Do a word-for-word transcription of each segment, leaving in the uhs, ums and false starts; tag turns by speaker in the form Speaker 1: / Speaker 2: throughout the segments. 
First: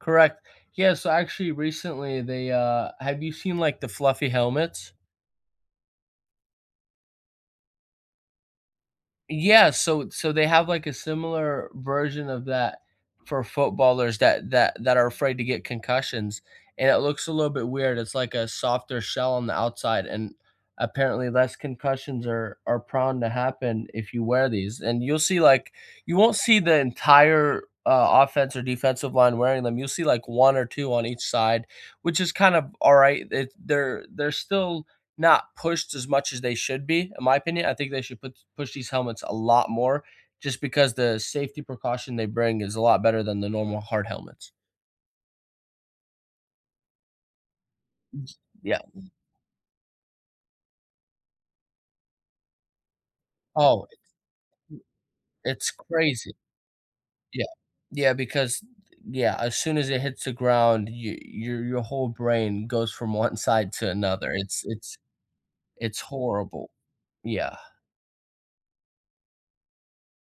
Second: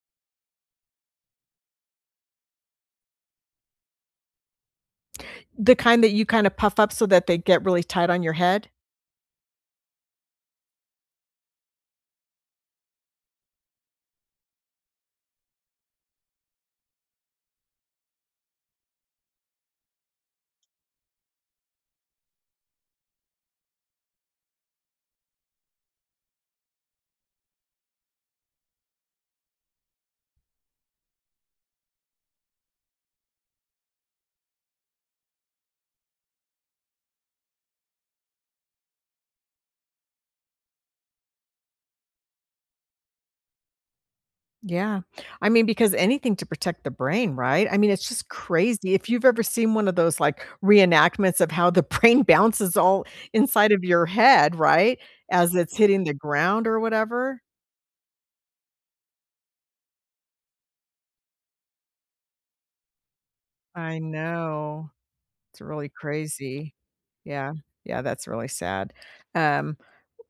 Speaker 1: Correct. Yeah, so, actually, recently, they, uh have you seen, like, the fluffy helmets?
Speaker 2: The kind that you kinda puff up, so that they get really tight on your head?
Speaker 1: Yeah. So so they have, like, a similar version of that for footballers that that that are afraid to get concussions, and it looks a little bit weird, it's like a softer shell on the outside, and apparently, less concussions are are prone to happen if you wear these, and you'll see, like you won't see the entire, uh, offense or defensive line wearing them, you'll see like one or two on each side, which is kinda alright, it they're they're still not pushed as much as they should be, in my opinion. I think they should push push these helmets a lot more, just because the safety precaution they bring is a lot better than the normal hard helmets.
Speaker 2: Yeah. I mean, because anything to protect the brain, right? I mean, it's just
Speaker 1: Yeah.
Speaker 2: crazy, if you've ever seen one of those, like, reenactments of how the brain bounces all inside of
Speaker 1: Oh, its
Speaker 2: your head, right, as
Speaker 1: it's
Speaker 2: it's hitting the
Speaker 1: crazy.
Speaker 2: ground or whatever.
Speaker 1: Yeah. Yeah, because, yeah, as soon as it hits the ground, y your your whole brain goes from one side to
Speaker 2: I
Speaker 1: another. It's
Speaker 2: know.
Speaker 1: it's
Speaker 2: It's really
Speaker 1: it's horrible.
Speaker 2: crazy. Yeah.
Speaker 1: Yeah.
Speaker 2: Yeah, that's really sad, um,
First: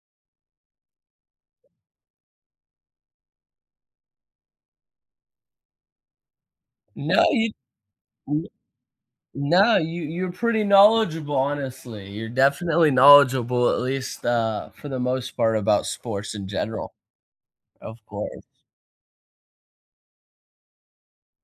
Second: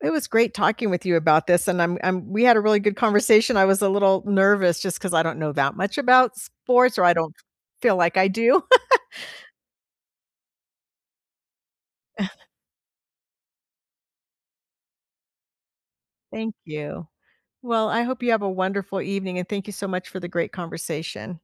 Speaker 2: it was great talking with you about this, and I'm I'm we had a really good conversation, I was a little nervous just 'cause I don't know that much about sports, or I
Speaker 1: No,
Speaker 2: don't
Speaker 1: you
Speaker 2: feel like I do.
Speaker 1: no, you you're pretty knowledgeable, honestly, you're definitely knowledgeable, at least, uh, for the most part about sports in
Speaker 2: Thank
Speaker 1: general.
Speaker 2: you. Well,
Speaker 1: Of
Speaker 2: I hope you have
Speaker 1: course.
Speaker 2: a wonderful evening, and thank you so much for the great conversation.